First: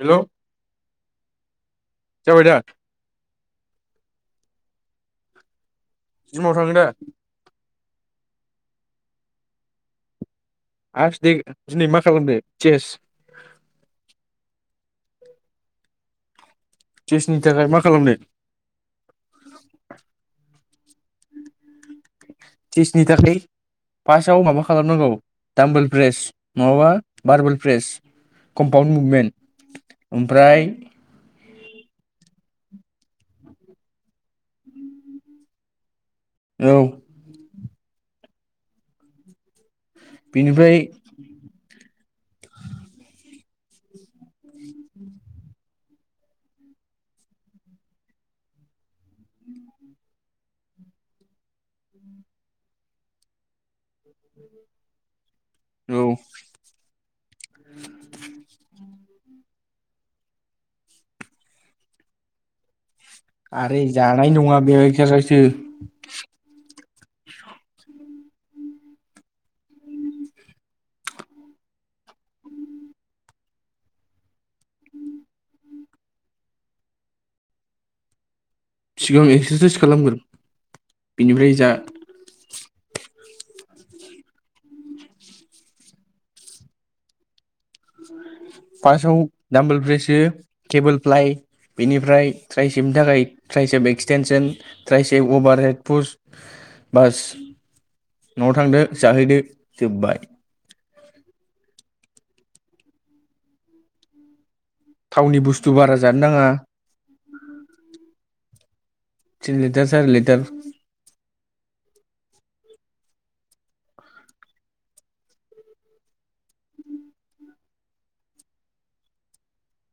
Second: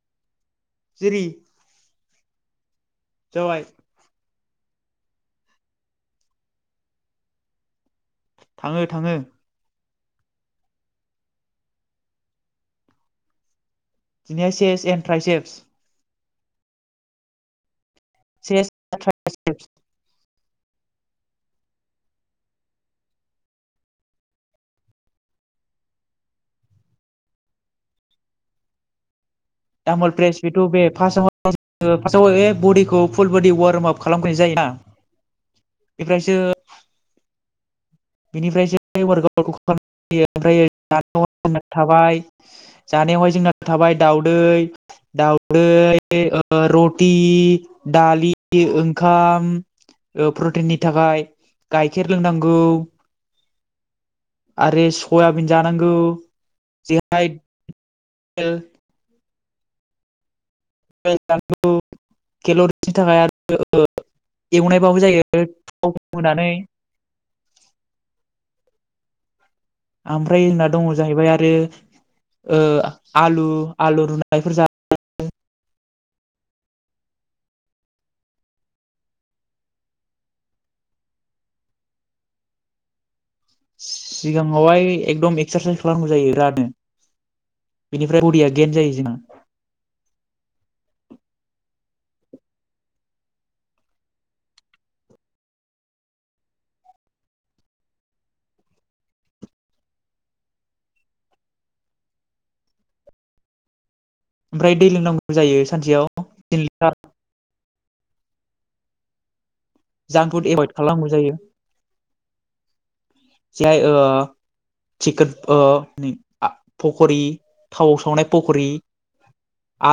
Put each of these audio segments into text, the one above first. Hello जिरि जाबाय दा जाबाय जिमाव थाङो दा थाङो थाङो आंसदै दिनै मा खालामदो चेस [unintelligible] जेसनि थाखाय मा खालामनो [unintelligible] चेसनि थाखाय फासआव माबा खालामनांगौ दामबोल प्रेस नङाबा भार्बल प्रेस कम्पाउन्ड मुभमेन्ट तामल प्रेस बेथ' ओमफ्राय बे फास्ट [unintelligible] बडिखौ फुल बडि वार्मआप खालामग्रोनाय जायो ना इफ्रायसो औ बिनिफ्राय जे [unintelligible] वर्क आउटखौ बिनिफ्राय [unintelligible] थाबाय जानायावहाय जोंना थाबाय दावदै दावदै ओ रटि दालि ओंखाम ओ प्रटिननि थाखाय गाइखेर लोंनांगौ आरो सयाबिन जानांगौ औ जेरहाय [unintelligible] [unintelligible] केल'रि बिनि [unintelligible] थाखाय आरो जानाय नङा बे एवनायबाबो जायो एक्सारसाइसो थाव होनानै आमफ्राय जोंना दङ जाहैबाय आरो ओ आलु आलु रुनायफोर जा [unintelligible] सिगां एक्सारसाइस खालामगोर बेनिफ्राय जा सिगाङावहाय एकदम एक्सारसाइस खालामनांगौ जायो [unintelligible] रानो बेनि फार्स्टआव दामबोल ब्रेसो केेबोल फ्लाइ बेनिफ्राय ट्राय सेबनि थाखाय ट्राय सेब एक्सटेनसन ट्राय सेब अभार हेडपस्ट बास न'आव थांदो जाहैदो जोब्बाय ओमफ्राय दै लोंनांगौ थावनि जायो बुस्थु बारा सानसेयाव जानो नाङा तिन लिटार तिन लिटार सारि जांक लिटार फुड एभयद खालामांगौ जायो। जाय ओ चिकेन पकरि थावाव सावनाय पकरि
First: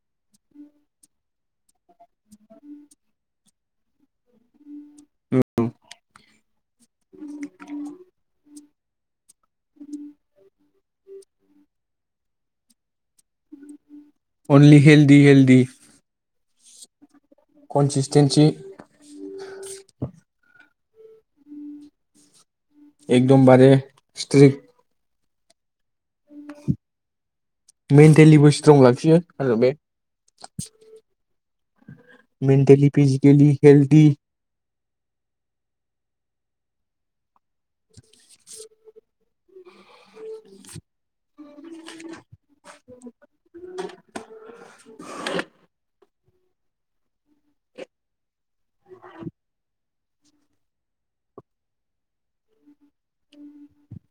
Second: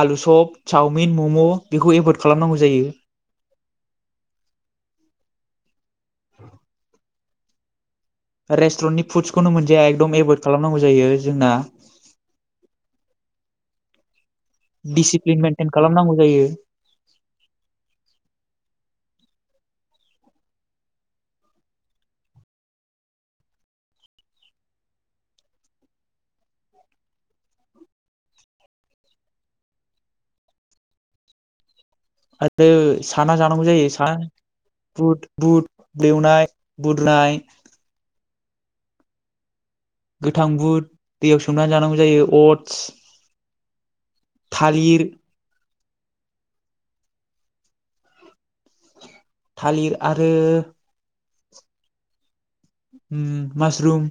आलु सप चावमिन मम' बेखौ एभयड खालामनांगौ जायो। [unintelligible] रेस्ट्रननि फुडस खौनो मोनजाया एकदम एभयद खालामनांगौ जायो जोंना अनलि हेलदि दिसिप्लिन मेइेनटेन खालामनांगौ जायो कनस्टिटेन्सि एकदमबारे स्ट्रिक मेन्टेलिबो स्ट्रं लाखियो आरो बे आरो मेन्टेलि साना फिजिकेलि जानांगौ जायो हेल्दि सान बुट बुट बेवनाय बुदनाय गोथां बुट दैयाव सोमना जानांगौ जायो अटस थालिर थालिर आरो उम मासरुम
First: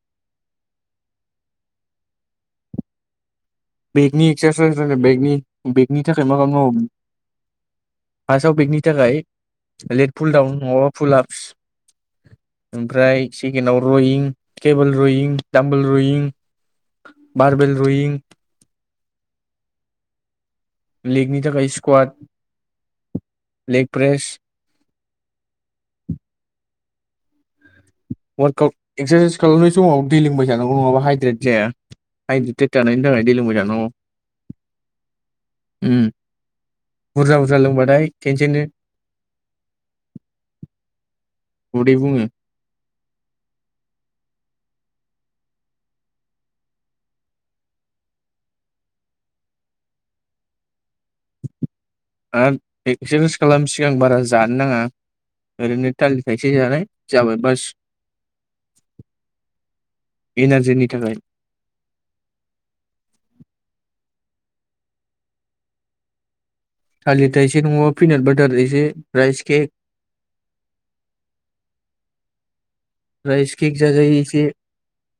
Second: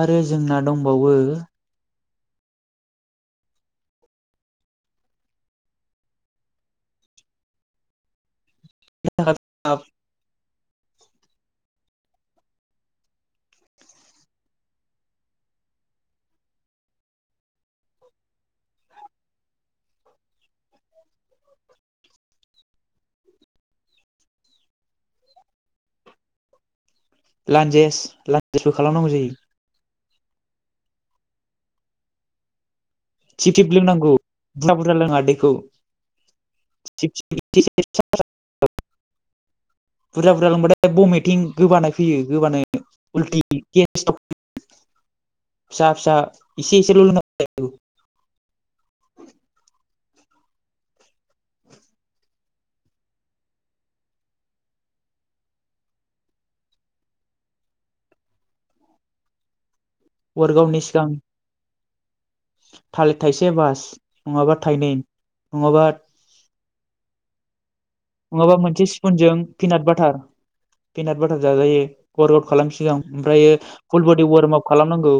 आरो जोंना दंबावो बेगनि एक्सारसाइस रायलाय बेगनि बेगनि थाखाय मा मा मावो [unintelligible] बेकनि थाखाय लेट फुलडाउन न फुलाबस ओमफ्राय सेकेणडआव रयिं टेबोल रयिं दामाबोल रयिं मार्बेल रयिं लेगनि थाखाय स्कवाड लेग प्रेस लान्जेस लान्जेसबो वार्कआउट खालामनांगौ जायो एक्सारसाइस खालामनाय समाव दै लोंबाय थानांगौ नङाबा हाइद्रे जाया हाइदसेद्रे थिब थिब लोंनांगौ बुरजा बुरजा लोङा दैखौ । उम बुरजा बुरजा लोंबाथाय खेनसेनो [inaudible] बुरजा बुरजा लांबाथाय बम किं गोबानाय उदै फैयो बुङो गोबानाय उल्टि गेस सट फिसा फिसा इसे इसे लोंनांगौ आरो एक्सारेस खालाम सिगां बारा जानो नाङा ओरैनो थालिर थाइसे जानाय जाबाय बास । वार्कआउटनि इनारजेनि सिगां थाखाय । थालिर थाइसे बास नङाबा थाइनै नङाबा थालिर थाइसे नङा नङाबा मोनसे स्पुनजों पिनाट बाटार पिनाट बाटार जाजायो वार्कआउट खालाम सिगां राइस ओमफ्रायो केक फुल जाजायो बडि एसे वार्मआप खालामनांगौ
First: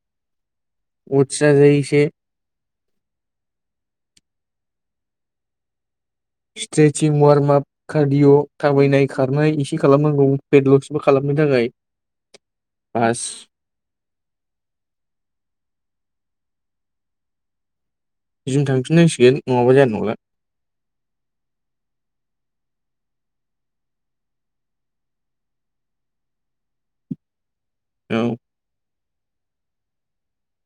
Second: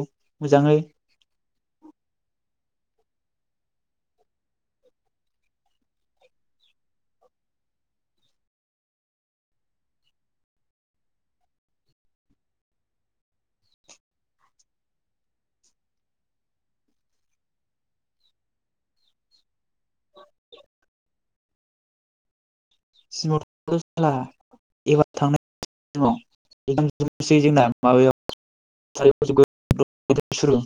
मोजाङै । अटस जाजायो एसे स्ट्रेचं वार्मआप कार्डिअ' थाबायनाय खारनाय एसे खालामनांगौ पेडलसबो खालामनो थाखाय बास । जों थांफिननांसिगोन नङाबा जाया नंला । जिमाव थांनाय जाला एबार थांनांसिगोन [inaudible] जोंना । औ । [inaudible] सुरु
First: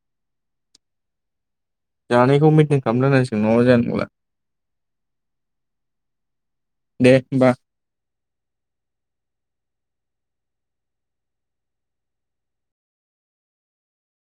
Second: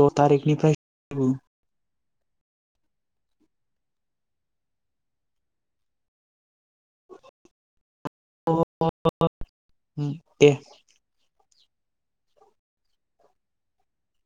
द' थारिखनिफ्राय जेबो जानायखौ मेन्टेन खालामनो होनांसिगोन नाङाबा जानाय नंला दे होमबा । ओ दे ।